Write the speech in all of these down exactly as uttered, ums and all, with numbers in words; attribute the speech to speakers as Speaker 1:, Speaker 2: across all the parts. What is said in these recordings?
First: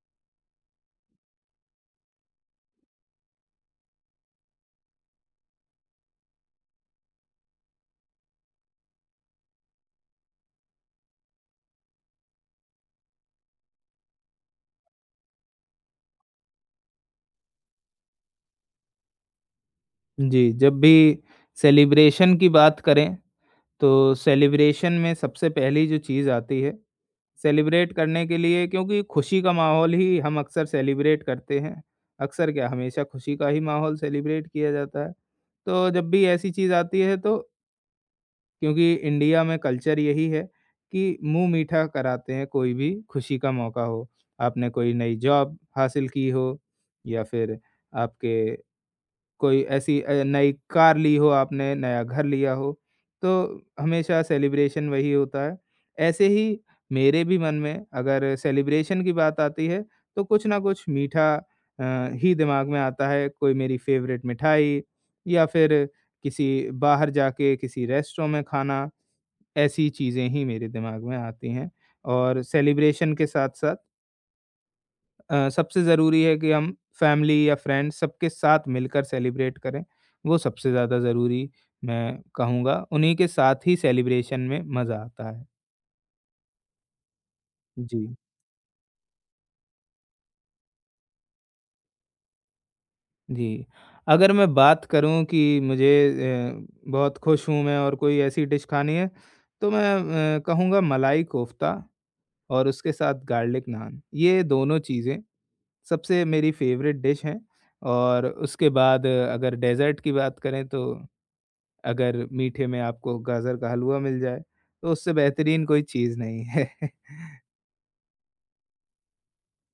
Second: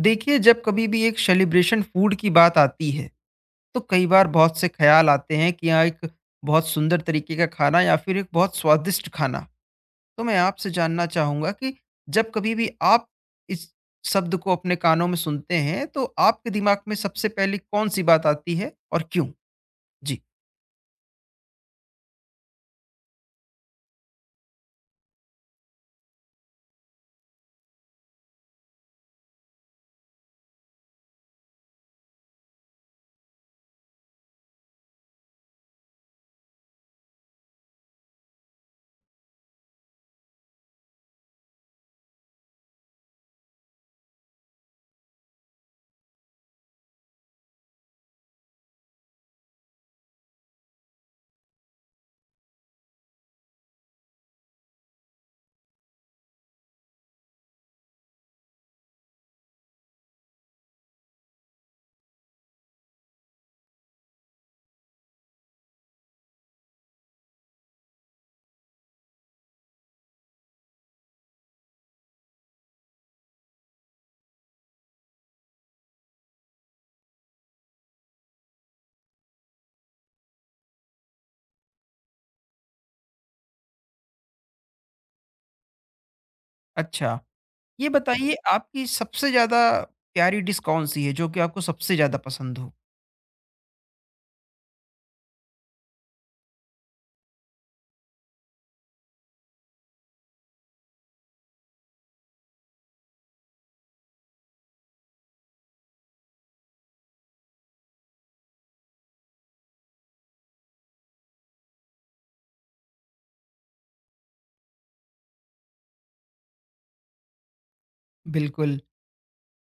Speaker 1: देखिए, जब कभी भी एक सेलिब्रेशन फूड की बात आती है तो कई बार बहुत से ख्याल आते हैं कि यहाँ एक बहुत सुंदर तरीके का खाना या फिर एक बहुत स्वादिष्ट खाना। तो मैं आपसे जानना चाहूंगा कि जब कभी भी आप इस शब्द को अपने कानों में सुनते हैं तो आपके दिमाग में सबसे पहले कौन सी बात आती है और क्यों? जी।
Speaker 2: जी, जब भी सेलिब्रेशन की बात करें, तो सेलिब्रेशन में सबसे पहली जो चीज़ आती है, सेलिब्रेट करने के लिए क्योंकि खुशी का माहौल ही हम अक्सर सेलिब्रेट करते हैं। अक्सर क्या हमेशा खुशी का ही माहौल सेलिब्रेट किया जाता है। तो जब भी ऐसी चीज़ आती है तो क्योंकि इंडिया में कल्चर यही है कि मुँह मीठा कराते हैं कोई भी खुशी का मौका हो। आपने कोई नई जॉब हासिल की हो या फिर आपके कोई ऐसी अ, नई कार ली हो आपने, नया घर लिया हो, तो हमेशा सेलिब्रेशन वही होता है। ऐसे ही मेरे भी मन में अगर सेलिब्रेशन की बात आती है, तो कुछ ना कुछ मीठा अ, ही दिमाग में आता है। कोई मेरी फ़ेवरेट मिठाई या फिर किसी बाहर जाके किसी रेस्टोरेंट में खाना, ऐसी चीज़ें ही मेरे दिमाग में आती हैं। और सेलिब्रेशन के साथ-साथ अ, सबसे ज़रूरी है कि हम फैमिली या फ्रेंड्स सबके साथ मिलकर सेलिब्रेट करें, वो सबसे ज़्यादा ज़रूरी मैं कहूँगा, उन्हीं के साथ ही सेलिब्रेशन में मज़ा आता है।
Speaker 1: अच्छा, ये
Speaker 2: जी,
Speaker 1: बताइए आपकी सबसे ज्यादा प्यारी डिश कौन सी है जो कि आपको सबसे ज्यादा पसंद हो?
Speaker 2: जी। अगर मैं बात करूँ कि मुझे अ, बहुत खुश हूँ मैं और कोई ऐसी डिश खानी है, तो मैं अ, कहूँगा मलाई कोफ़्ता और उसके साथ गार्लिक नान, ये दोनों चीज़ें सबसे मेरी फ़ेवरेट डिश हैं और उसके बाद अ, अगर डेज़र्ट की बात करें तो अगर मीठे में आपको गाजर का हलवा मिल जाए, तो उससे बेहतरीन कोई चीज़ नहीं है।
Speaker 1: बिल्कुल।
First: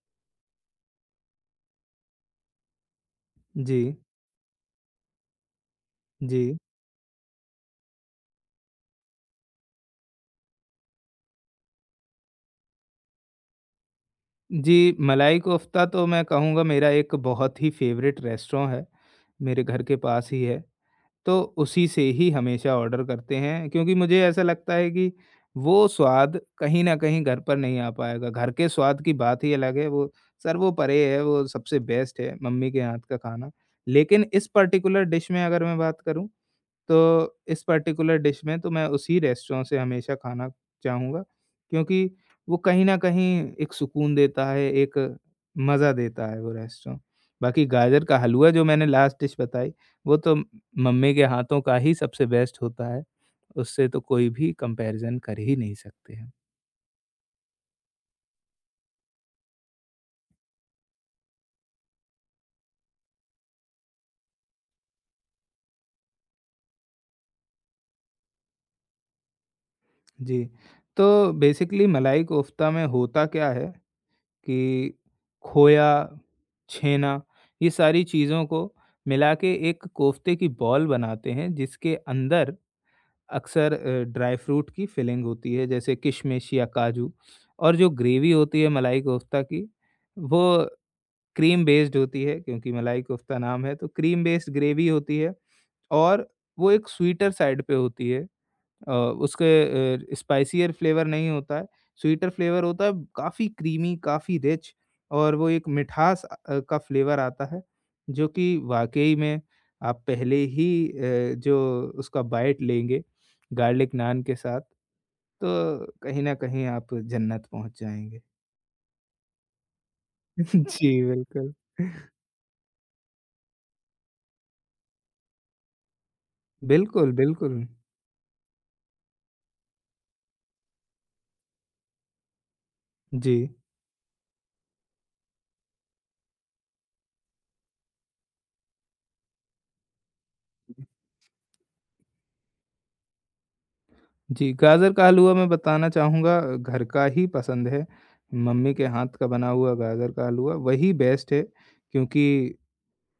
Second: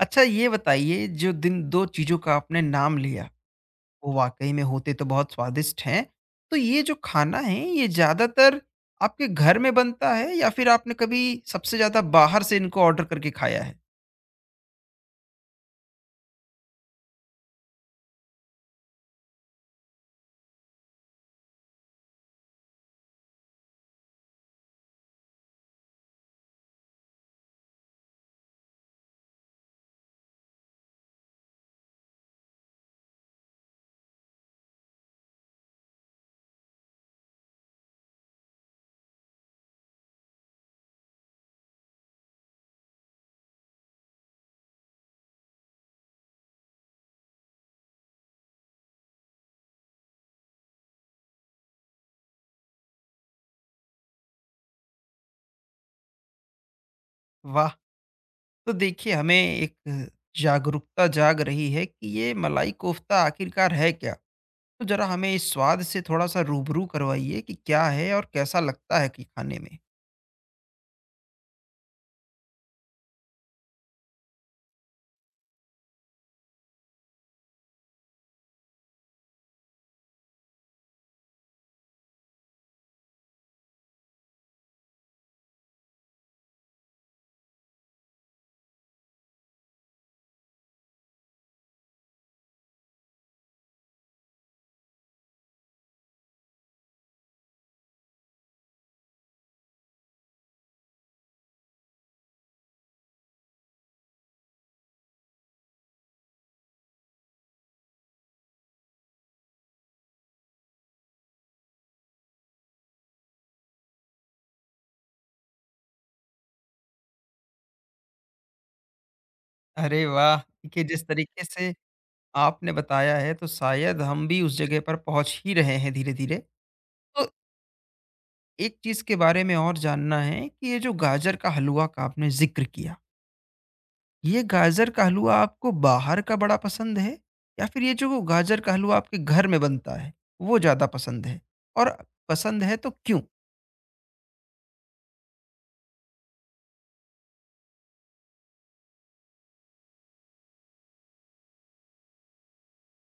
Speaker 1: अच्छा, ये बताइए जो दिन दो चीजों का आपने नाम लिया,
Speaker 2: जी,
Speaker 1: वो वाक़ई में होते तो बहुत स्वादिष्ट हैं।
Speaker 2: जी।
Speaker 1: तो ये जो खाना है, ये ज़्यादातर आपके घर में बनता है या फिर आपने कभी सबसे ज़्यादा बाहर से इनको ऑर्डर करके खाया है?
Speaker 2: जी, मलाई कोफ़्ता तो मैं कहूँगा मेरा एक बहुत ही फ़ेवरेट रेस्टोरेंट है, मेरे घर के पास ही है, तो उसी से ही हमेशा ऑर्डर करते हैं क्योंकि मुझे ऐसा लगता है कि वो स्वाद कहीं न कहीं घर पर नहीं आ पाएगा। घर के स्वाद की बात ही अलग है, वो सर्वोपरि है, वो सबसे बेस्ट है मम्मी के हाथ का खाना। लेकिन इस पार्टिकुलर डिश में अगर मैं बात करूँ तो इस पर्टिकुलर डिश में तो मैं उसी रेस्टोरेंट से हमेशा खाना चाहूँगा क्योंकि वो कहीं न कहीं एक सुकून देता है, एक मज़ा देता है वो रेस्टोरेंट। बाकी गाजर का हलवा जो मैंने लास्ट डिश बताई, वो तो मम्मी के हाथों का ही सबसे बेस्ट होता है, उससे तो कोई भी कंपैरिज़न कर ही नहीं सकते हैं।
Speaker 1: वाह! तो देखिए, हमें एक जागरूकता जाग रही है कि ये मलाई कोफ़्ता आखिरकार है क्या? तो ज़रा हमें इस स्वाद से थोड़ा-सा रूबरू करवाइए कि क्या है और कैसा लगता है कि खाने में?
Speaker 2: जी, तो बेसिकली मलाई कोफ़्ता में होता क्या है कि खोया, छेना, ये सारी चीज़ों को मिला के एक कोफ्ते की बॉल बनाते हैं, जिसके अंदर अक्सर अ, ड्राई फ्रूट की फिलिंग होती है, जैसे किशमिश या काजू और जो ग्रेवी होती है मलाई कोफ्ता की, वो क्रीम बेस्ड होती है क्योंकि मलाई कोफ्ता नाम है, तो क्रीम बेस्ड ग्रेवी होती है और वो एक स्वीटर साइड पे होती है। अ, उसके अ, स्पाइसियर फ्लेवर नहीं होता है, स्वीटर फ्लेवर होता है, काफ़ी क्रीमी, काफ़ी रिच और वो एक मिठास अ, का फ्लेवर आता है, जो कि वाक़ई में आप पहले ही अ, जो उसका बाइट लेंगे, गार्लिक नान के साथ, तो कहीं न कहीं आप जन्नत पहुँच जाएँगे।
Speaker 1: अरे वाह! कि
Speaker 2: जी,
Speaker 1: जिस तरीके
Speaker 2: बिल्कुल।
Speaker 1: से आपने बताया है तो शायद हम भी उस जगह पर पहुँच ही रहे हैं धीरे-धीरे।
Speaker 2: बिल्कुल,
Speaker 1: तो
Speaker 2: बिल्कुल।
Speaker 1: एक चीज़ के बारे में और जानना है कि ये जो गाजर का हलवा का आपने ज़िक्र किया,
Speaker 2: जी।
Speaker 1: ये गाजर का हलवा आपको बाहर का बड़ा पसंद है या फिर ये जो गाजर का हलवा आपके घर में बनता है, वो ज़्यादा पसंद है? और पसंद है तो क्यों?
Speaker 2: जी, गाजर का हलवा मैं बताना चाहूँगा घर का ही पसंद है। मम्मी के हाथ का बना हुआ गाजर का हलवा वही बेस्ट है क्योंकि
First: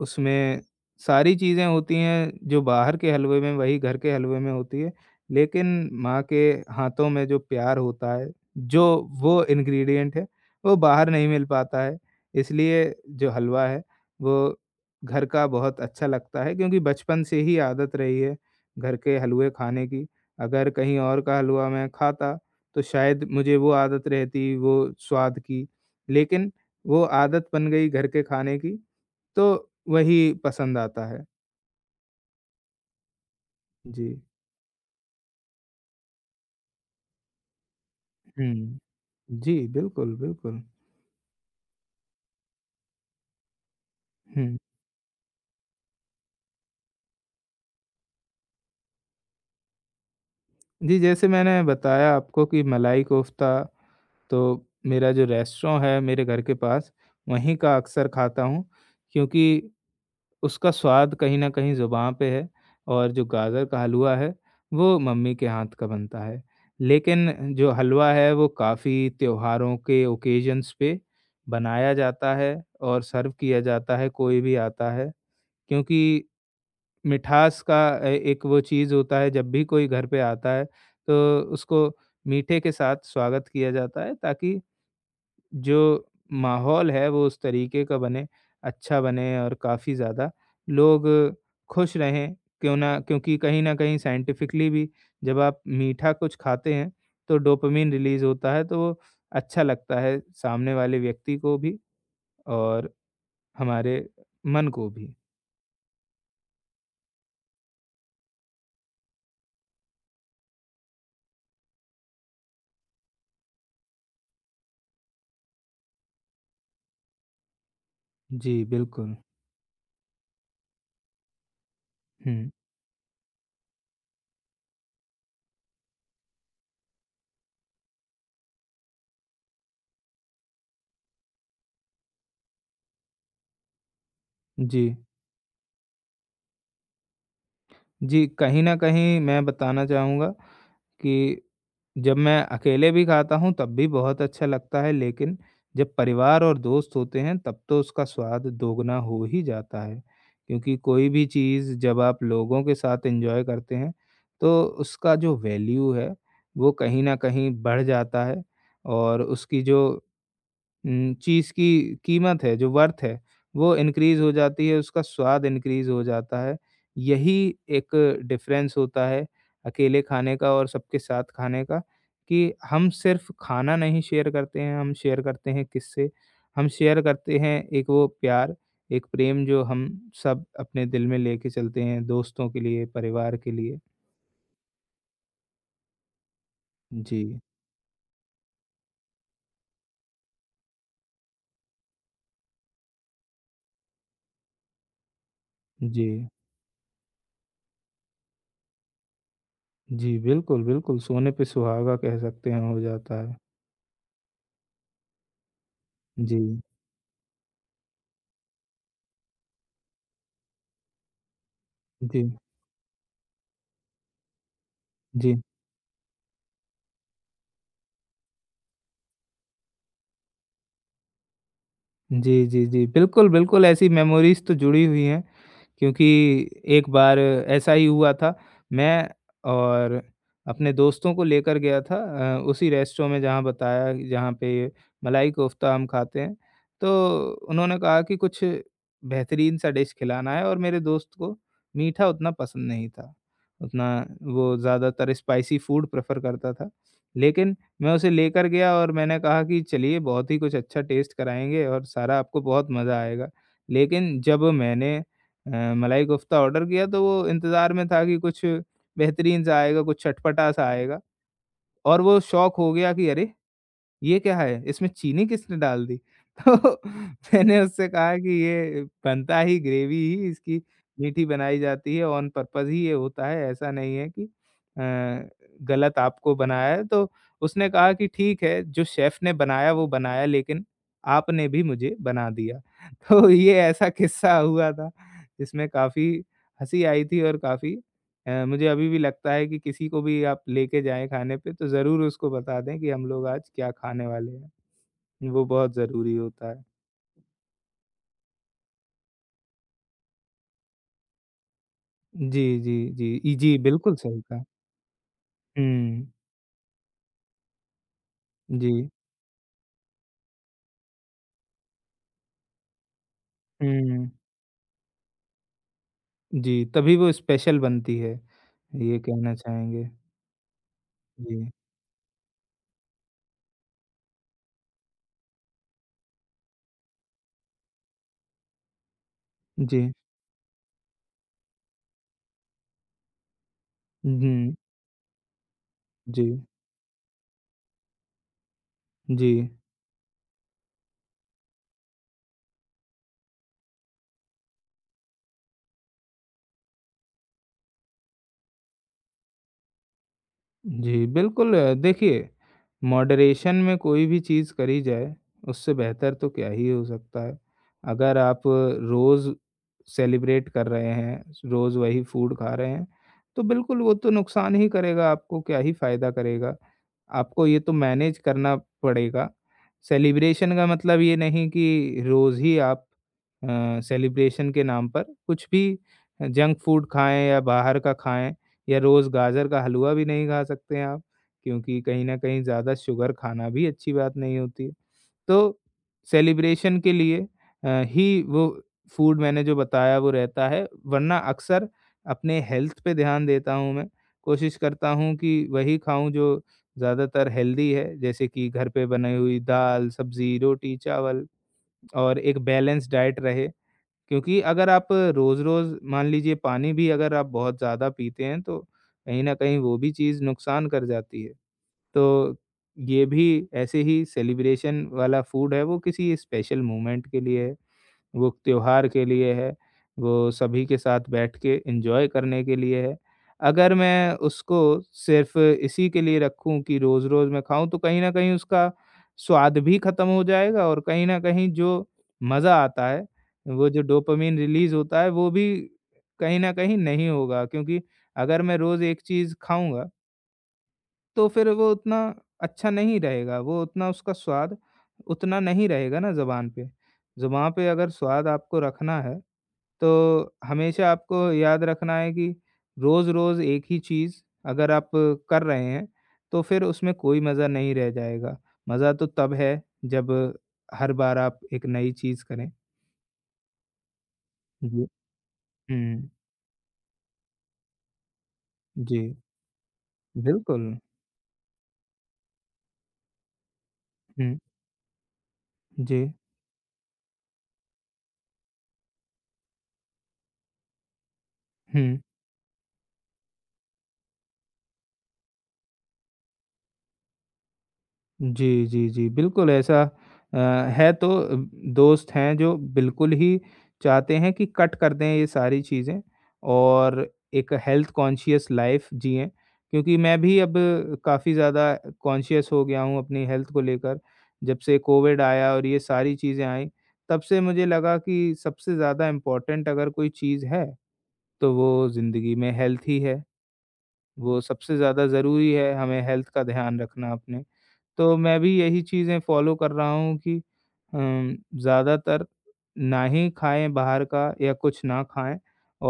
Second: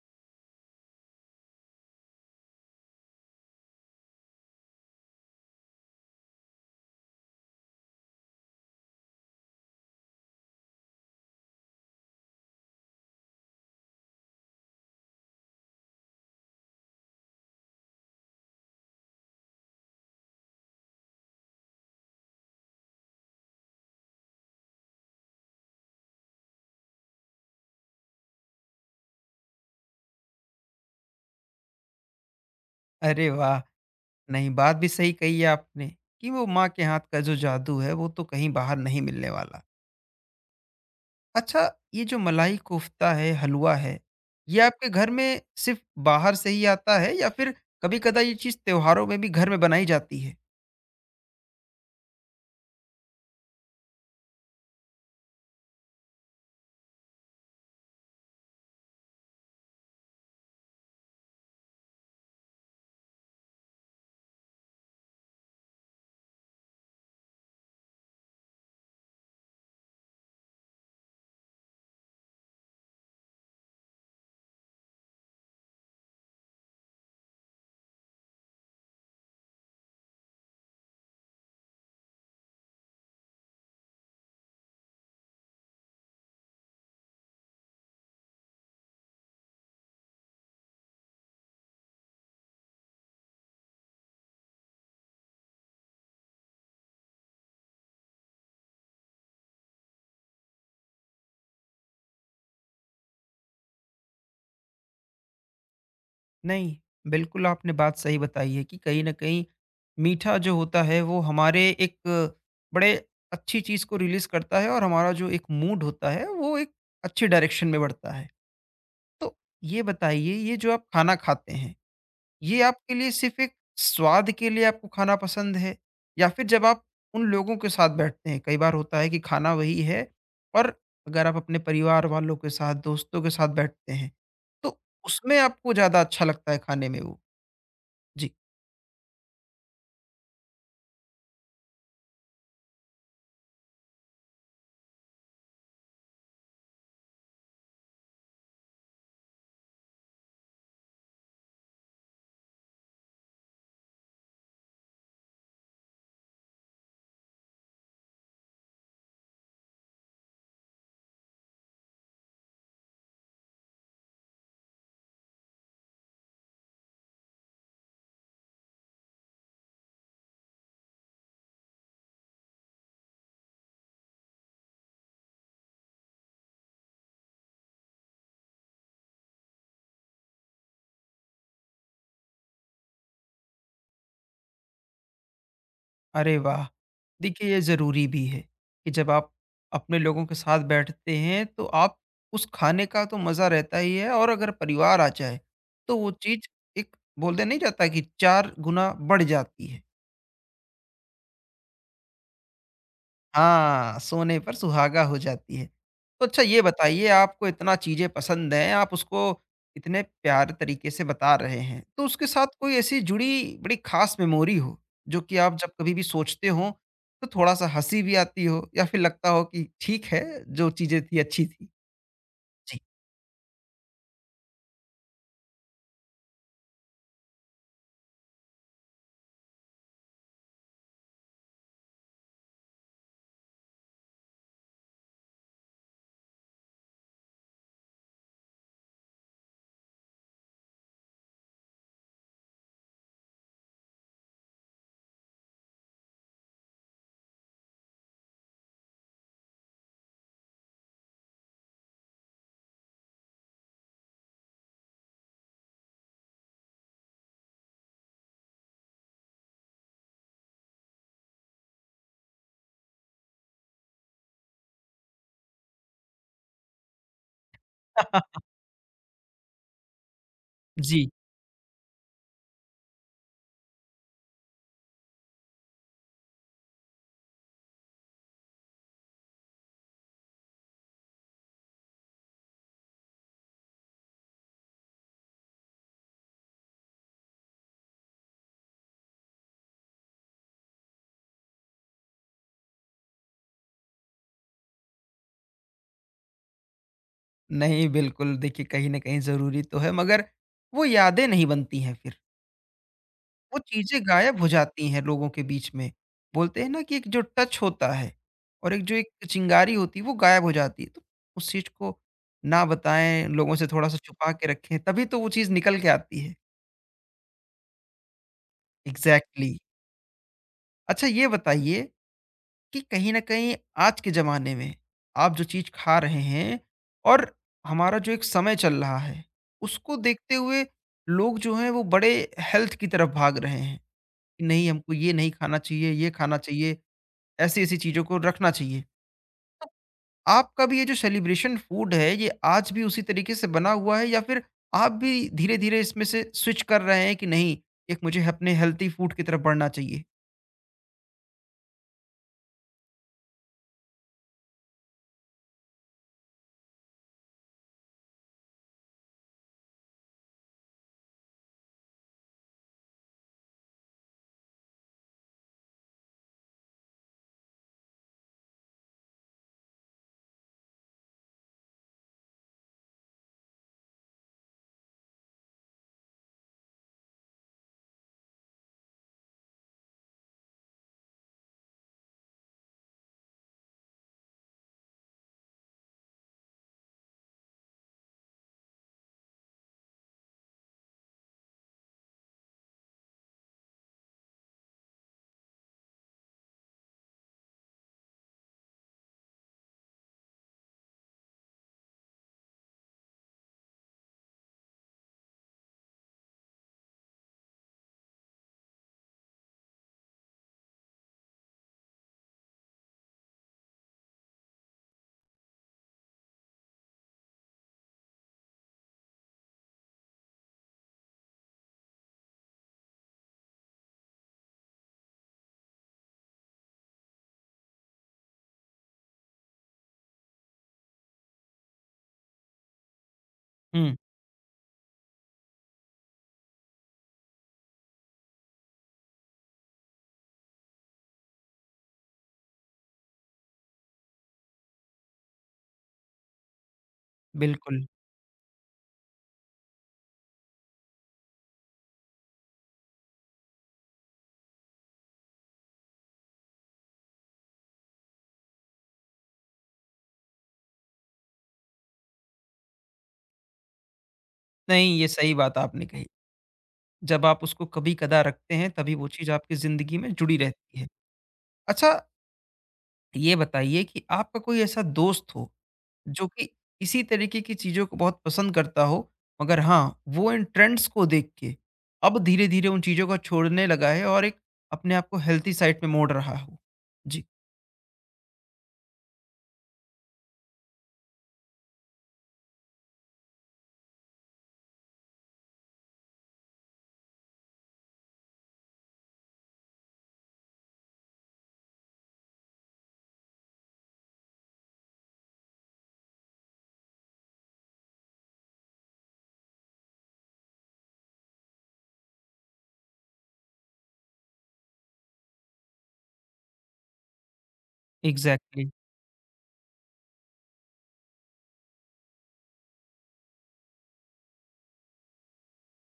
Speaker 2: उसमें सारी चीज़ें होती हैं जो बाहर के हलवे में, वही घर के हलवे में होती है, लेकिन माँ के हाथों में जो प्यार होता है, जो वो इंग्रीडिएंट है, वो बाहर नहीं मिल पाता है। इसलिए जो हलवा है, वो घर का बहुत अच्छा लगता है क्योंकि बचपन से ही आदत रही है घर के हलवे खाने की। अगर कहीं और का हलवा मैं खाता, तो शायद मुझे वो आदत रहती, वो स्वाद की, लेकिन वो आदत बन गई घर के खाने की तो वही पसंद आता है।
Speaker 1: अरे वाह!
Speaker 2: जी।
Speaker 1: नहीं, बात भी सही कही है आपने कि वो माँ के हाथ का जो जादू है, वो तो कहीं बाहर
Speaker 2: हुँ।
Speaker 1: नहीं मिलने
Speaker 2: जी,
Speaker 1: वाला।
Speaker 2: बिल्कुल, बिल्कुल।
Speaker 1: अच्छा, ये जो मलाई कोफ़्ता है, हलवा है,
Speaker 2: हुँ।
Speaker 1: ये आपके घर में सिर्फ़ बाहर से ही आता है या फिर कभी-कदा ये चीज़ त्योहारों में भी घर में बनाई जाती है?
Speaker 2: जी, जैसे मैंने बताया आपको कि मलाई कोफ़्ता तो मेरा जो रेस्टोरेंट है मेरे घर के पास, वहीं का अक्सर खाता हूँ क्योंकि उसका स्वाद कहीं न कहीं ज़ुबान पे है और जो गाजर का हलवा है, वो मम्मी के हाथ का बनता है। लेकिन जो हलवा है वो काफ़ी त्योहारों के ओकेज़न्स पे बनाया जाता है और सर्व किया जाता है, कोई भी आता है। क्योंकि मिठास का ए एक वो चीज़ होता है जब भी कोई घर पे आता है तो उसको मीठे के साथ स्वागत किया जाता है ताकि जो माहौल है वो उस तरीके का बने, अच्छा बने और काफ़ी ज़्यादा लोग खुश रहें। क्यों ना क्योंकि कहीं न कहीं साइंटिफिकली भी जब आप मीठा कुछ खाते हैं तो डोपामाइन रिलीज़ होता है तो वो अच्छा लगता है सामने वाले व्यक्ति को भी और हमारे मन को भी।
Speaker 1: नहीं, बिल्कुल आपने बात सही बताई है कि कहीं न कहीं मीठा जो होता है वो हमारे एक बड़े अच्छी चीज़ को रिलीज़ करता है और हमारा जो एक मूड होता है वो एक अच्छे डायरेक्शन में बढ़ता है।
Speaker 2: जी, बिल्कुल।
Speaker 1: तो ये बताइए, ये जो आप खाना खाते हैं,
Speaker 2: हुँ,
Speaker 1: ये आपके लिए सिर्फ़ एक स्वाद के लिए आपको खाना पसंद है? या फिर जब आप उन लोगों के साथ बैठते हैं, कई बार होता है कि खाना वही है और अगर आप अपने परिवार वालों के साथ, दोस्तों के साथ बैठते हैं, तो
Speaker 2: जी।
Speaker 1: उसमें आपको ज़्यादा अच्छा लगता है खाने में वो?
Speaker 2: जी,
Speaker 1: जी।
Speaker 2: कहीं न कहीं मैं बताना चाहूँगा कि जब मैं अकेले भी खाता हूँ तब भी बहुत अच्छा लगता है, लेकिन जब परिवार और दोस्त होते हैं तब तो उसका स्वाद दोगुना हो ही जाता है। क्योंकि कोई भी चीज़ जब आप लोगों के साथ एन्जॉय करते हैं, तो उसका जो वैल्यू है, वो कहीं न कहीं बढ़ जाता है और उसकी जो उम, चीज़ की कीमत है, जो वर्थ है, वो इनक्रीज़ हो जाती है, उसका स्वाद इनक्रीज़ हो जाता है। यही एक डिफ़रेंस होता है अकेले खाने का और सबके साथ खाने का कि हम सिर्फ़ खाना नहीं शेयर करते हैं, हम शेयर करते हैं किस्से, हम शेयर करते हैं एक वो प्यार, एक प्रेम जो हम सब अपने दिल में लेके चलते हैं दोस्तों के लिए, परिवार के लिए।
Speaker 1: अरे वाह!
Speaker 2: जी,
Speaker 1: देखिए, ये ज़रूरी भी है, कि जब आप अपने लोगों के साथ बैठते हैं तो आप उस खाने का तो मज़ा रहता ही है और अगर परिवार आ जाए, तो
Speaker 2: जी,
Speaker 1: वो चीज़ एक बोलते नहीं जाता कि चार गुना बढ़ जाती है।
Speaker 2: जी, बिल्कुल, बिल्कुल, सोने पे सुहागा कह सकते हैं हो जाता है।
Speaker 1: हाँ, सोने पर सुहागा हो जाती है। तो
Speaker 2: जी,
Speaker 1: अच्छा, ये बताइए आपको इतना चीज़ें पसंद हैं, आप उसको इतने प्यारे तरीके से बता रहे हैं। तो उसके
Speaker 2: जी,
Speaker 1: साथ कोई ऐसी जुड़ी बड़ी ख़ास मेमोरी हो, जो
Speaker 2: जी।
Speaker 1: कि आप जब कभी भी सोचते हो, तो थोड़ा-सा हँसी भी आती हो या फिर लगता हो कि ठीक है, जो चीज़ें थी अच्छी थी?
Speaker 2: जी, जी,
Speaker 1: जी।
Speaker 2: जी। बिल्कुल, बिल्कुल ऐसी मेमोरीज़ तो जुड़ी हुई हैं। क्योंकि एक बार ऐसा ही हुआ था, मैं और अपने दोस्तों को लेकर गया था अ, उसी रेस्टों में जहाँ बताया जहाँ पे मलाई कोफ्ता हम खाते हैं। तो उन्होंने कहा कि कुछ बेहतरीन-सा डिश खिलाना है और मेरे दोस्त को मीठा उतना पसंद नहीं था। उतना वो ज़्यादातर स्पाइसी फूड प्रेफ़र करता था। लेकिन मैं उसे लेकर गया और मैंने कहा कि चलिए बहुत ही कुछ अच्छा टेस्ट कराएँगे और सारा आपको बहुत मज़ा आएगा। लेकिन जब मैंने अ, मलाई कोफ्ता ऑर्डर किया तो वो इंतज़ार में था कि कुछ बेहतरीन-सा आएगा, कुछ चटपटा-सा आएगा और वो शॉक हो गया कि अरे! ये क्या है? इसमें चीनी किसने डाल दी? तो मैंने उससे कहा कि ये बनता ही ग्रेवी ही इसकी
Speaker 1: जी।
Speaker 2: मीठी बनाई जाती है ऑन पर्पज़ ही ये होता है, ऐसा नहीं है कि अ, गलत आपको बनाया है। तो उसने कहा कि ठीक है, जो शेफ़ ने बनाया वो बनाया लेकिन आपने भी मुझे बना दिया। तो ये ऐसा किस्सा हुआ था, जिसमें काफ़ी हँसी आई थी और काफ़ी अ, मुझे अभी भी लगता है कि किसी को भी आप लेके जाएँ खाने पे तो ज़रूर उसको बता दें कि हम लोग आज क्या खाने वाले हैं। वो बहुत ज़रूरी होता है।
Speaker 1: नहीं, बिल्कुल देखिए कहीं न कहीं ज़रूरी तो है मगर वो यादें नहीं बनती हैं फिर।
Speaker 2: जी, जी, जी। ई जी,
Speaker 1: वो
Speaker 2: बिल्कुल
Speaker 1: चीज़ें
Speaker 2: सही
Speaker 1: गायब
Speaker 2: कहा।
Speaker 1: हो जाती हैं लोगों के बीच में।
Speaker 2: हुँ,
Speaker 1: बोलते हैं ना कि एक जो टच होता है
Speaker 2: जी।
Speaker 1: और एक जो एक चिंगारी होती है वो गायब हो जाती है। तो उस चीज़ को ना बताएँ, लोगों से थोड़ा-सा
Speaker 2: हुँ,
Speaker 1: छुपा के रखें तभी तो वो चीज़ निकल के आती है।
Speaker 2: जी, तभी वो स्पेशल बनती है, ये कहना
Speaker 1: एग्ज़ैक्टली।
Speaker 2: चाहेंगे।
Speaker 1: अच्छा, ये
Speaker 2: जी,
Speaker 1: बताइए कि कहीं न कहीं आज के ज़माने में आप जो चीज़ खा रहे हैं और हमारा जो एक समय चल रहा है,
Speaker 2: जी।
Speaker 1: उसको देखते हुए लोग जो हैं वो बड़े हेल्थ की तरफ भाग रहे हैं कि
Speaker 2: हुँ,
Speaker 1: नहीं, हमको ये नहीं खाना चाहिए, ये
Speaker 2: जी,
Speaker 1: खाना चाहिए। ऐसी-ऐसी चीज़ों को रखना चाहिए।
Speaker 2: जी।
Speaker 1: आपका भी ये जो सेलिब्रेशन फूड है, ये आज भी उसी तरीके से बना हुआ है या फिर आप भी धीरे-धीरे इसमें से स्विच कर रहे हैं कि नहीं, एक मुझे अपने हेल्दी फूड की तरफ बढ़ना चाहिए?
Speaker 2: जी, बिल्कुल अ, देखिए मॉडरेशन में कोई भी चीज़ करी जाए, उससे बेहतर तो क्या ही हो सकता है। अगर आप रोज़ सेलिब्रेट कर रहे हैं, रोज़ वही फूड खा रहे हैं, तो बिल्कुल वो तो नुकसान ही करेगा आपको, क्या ही फ़ायदा करेगा। आपको ये तो मैनेज करना पड़ेगा। सेलिब्रेशन का मतलब ये नहीं कि रोज़ ही आप अ, सेलिब्रेशन के नाम पर कुछ भी जंक फूड खाएँ या बाहर का खाएँ। या रोज़ गाजर का हलवा भी नहीं खा सकते आप, क्योंकि कहीं न कहीं ज़्यादा शुगर खाना भी अच्छी बात नहीं होती है। तो सेलिब्रेशन के लिए अ, ही वो फूड मैंने जो बताया वो रहता है, वरना अक्सर अपने हेल्थ पे ध्यान देता हूँ मैं। कोशिश करता हूँ कि वही खाऊँ जो ज़्यादातर हेल्दी है, जैसे कि घर पे बनाई हुई दाल, सब्ज़ी, रोटी, चावल और एक बैलेंस डाइट रहे। क्योंकि अगर आप रोज़-रोज़ मान लीजिए पानी भी अगर आप बहुत ज़्यादा पीते हैं तो कहीं न कहीं वो भी चीज़ नुकसान कर जाती है। तो ये भी ऐसे ही सेलिब्रेशन वाला फूड है वो किसी स्पेशल मोमेंट के लिए है। वो त्योहार के लिए है, वो सभी के साथ बैठ के एन्जॉय करने के लिए है। अगर मैं उसको सिर्फ़ इसी के लिए रखूँ कि रोज़-रोज़ मैं खाऊँ, तो कहीं न कहीं उसका स्वाद भी ख़त्म हो जाएगा और कहीं न कहीं जो मज़ा आता है, वो जो
Speaker 1: हुँ।
Speaker 2: डोपामाइन रिलीज़ होता है, वो भी कहीं न कहीं नहीं होगा क्योंकि अगर मैं रोज़ एक चीज़ खाऊँगा तो फिर वो उतना अच्छा नहीं रहेगा, वो उतना उसका स्वाद उतना नहीं रहेगा ना ज़ुबान पे। ज़ुबान पे
Speaker 1: बिल्कुल।
Speaker 2: अगर स्वाद आपको रखना है, तो हमेशा आपको याद रखना है कि रोज़-रोज़ एक ही चीज़ अगर आप कर रहे हैं, तो फिर उसमें कोई मज़ा नहीं रह जाएगा। मज़ा तो तब है जब हर बार आप एक नई चीज़ करें। जी।
Speaker 1: नहीं, ये सही बात आपने कही।
Speaker 2: हुँ,
Speaker 1: जब आप उसको कभी-कदा रखते हैं, तभी
Speaker 2: जी,
Speaker 1: वो चीज़ आपकी ज़िंदगी में जुड़ी
Speaker 2: बिल्कुल।
Speaker 1: रहती है। अच्छा, ये बताइए कि
Speaker 2: हुँ,
Speaker 1: आपका कोई ऐसा दोस्त हो
Speaker 2: जी,
Speaker 1: जो कि इसी तरीके की चीज़ों को बहुत पसंद करता हो, मगर हाँ, वो इन ट्रेंड्स को देख के
Speaker 2: हुँ।
Speaker 1: अब धीरे-धीरे उन चीज़ों को छोड़ने लगा है और एक अपने आप को हेल्थी साइड पे मोड़ रहा हो। जी।
Speaker 2: जी, जी, जी। बिल्कुल ऐसा अ, है तो अ, दोस्त हैं जो बिल्कुल ही चाहते हैं कि कट कर दें ये सारी चीज़ें और एक हेल्थ कॉन्शियस लाइफ़ जिएँ। क्योंकि मैं भी अब काफ़ी ज़्यादा कॉन्शियस हो गया हूँ अपनी हेल्थ को लेकर। जब से कोविड आया और ये सारी चीज़ें आईं, तब से मुझे लगा कि सबसे ज़्यादा इम्पोर्टेंट अगर कोई चीज़ है, तो वो ज़िंदगी में हेल्थ ही है। वो सबसे ज़्यादा ज़रूरी है हमें हेल्थ का ध्यान रखना अपने। तो मैं भी
Speaker 1: एग्ज़ैक्टली।
Speaker 2: यही चीज़ें फ़ॉलो कर रहा हूँ कि अम, ज़्यादातर ना ही खाएँ बाहर का या कुछ ना खाएँ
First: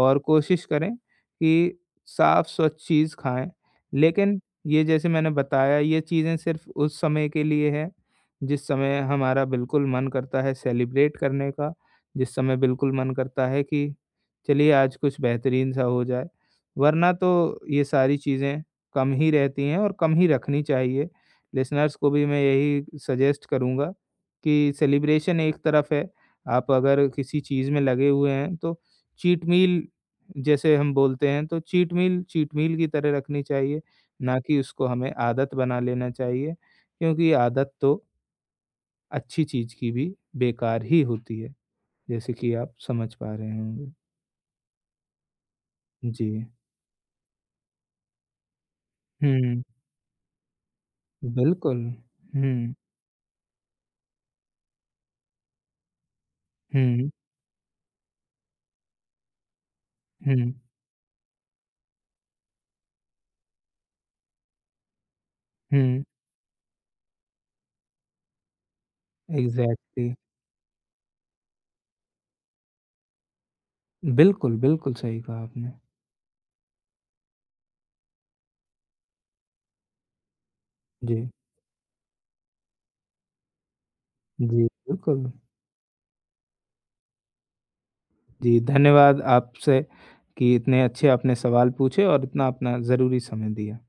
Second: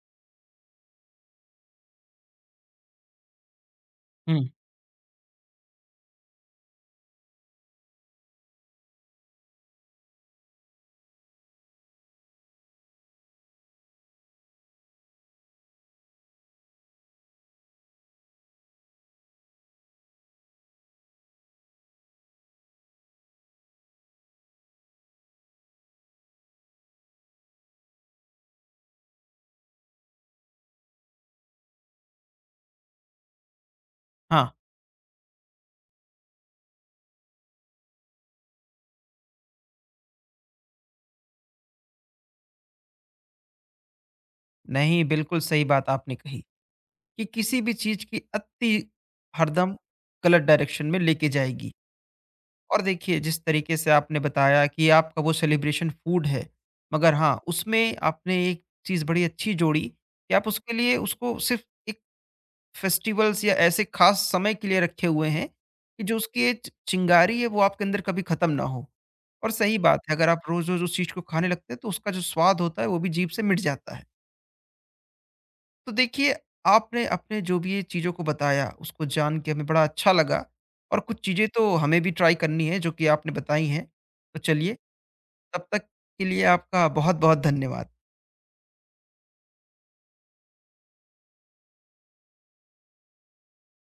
Speaker 2: और कोशिश करें कि साफ़ स्वच्छ चीज़ खाएँ। लेकिन
Speaker 1: हुँ।
Speaker 2: ये जैसे मैंने बताया ये चीज़ें सिर्फ़ उस समय के लिए है, जिस समय हमारा बिल्कुल मन करता है सेलिब्रेट करने का, जिस समय बिल्कुल मन करता है कि चलिए आज कुछ बेहतरीन सा हो जाए। वरना तो ये सारी चीज़ें कम ही रहती हैं और कम ही रखनी चाहिए। लिसनर्स को भी मैं यही सजेस्ट करूँगा कि सेलिब्रेशन एक तरफ है, आप अगर किसी चीज़ में लगे हुए हैं तो चीट मील जैसे हम बोलते हैं तो चीट मील चीट मील की तरह रखनी चाहिए, ना
Speaker 1: हाँ,
Speaker 2: कि उसको हमें आदत बना लेना चाहिए, क्योंकि आदत तो अच्छी चीज़ की भी बेकार ही होती है, जैसे कि आप समझ पा रहे होंगे।
Speaker 1: नहीं, बिल्कुल सही बात आपने
Speaker 2: जी।
Speaker 1: कही कि किसी भी चीज़ की अति
Speaker 2: हुँ,
Speaker 1: हरदम गलत डायरेक्शन में लेके जाएगी।
Speaker 2: बिल्कुल। हुँ,
Speaker 1: और देखिए, जिस तरीके से आपने बताया कि आपका वो सेलिब्रेशन फूड है,
Speaker 2: हुँ,
Speaker 1: मगर हाँ, उसमें आपने एक चीज़ बड़ी अच्छी जोड़ी कि आप
Speaker 2: हुँ,
Speaker 1: उसके लिए उसको सिर्फ़ एक फेस्टिवल्स या ऐसे खास समय के लिए रखे हुए हैं
Speaker 2: हुँ,
Speaker 1: कि जो उसकी च- चिंगारी है वो आपके अंदर कभी खत्म ना हो। और सही बात
Speaker 2: एग्ज़ैक्टली।
Speaker 1: है, अगर आप रोज रोज उस चीज को खाने लगते हैं तो उसका जो स्वाद होता है वो भी जीभ से मिट जाता है।
Speaker 2: बिल्कुल, बिल्कुल सही कहा आपने।
Speaker 1: तो देखिए, आपने अपने जो भी ये चीजों को बताया उसको जान के हमें बड़ा अच्छा लगा और कुछ
Speaker 2: जी,
Speaker 1: चीजें तो हमें भी ट्राई करनी है जो कि आपने बताई हैं। तो
Speaker 2: जी,
Speaker 1: चलिए,
Speaker 2: बिल्कुल।
Speaker 1: तब तक के लिए आपका बहुत बहुत धन्यवाद।
Speaker 2: जी, धन्यवाद आपसे कि इतने अच्छे आपने सवाल पूछे और इतना अपना ज़रूरी समय दिया।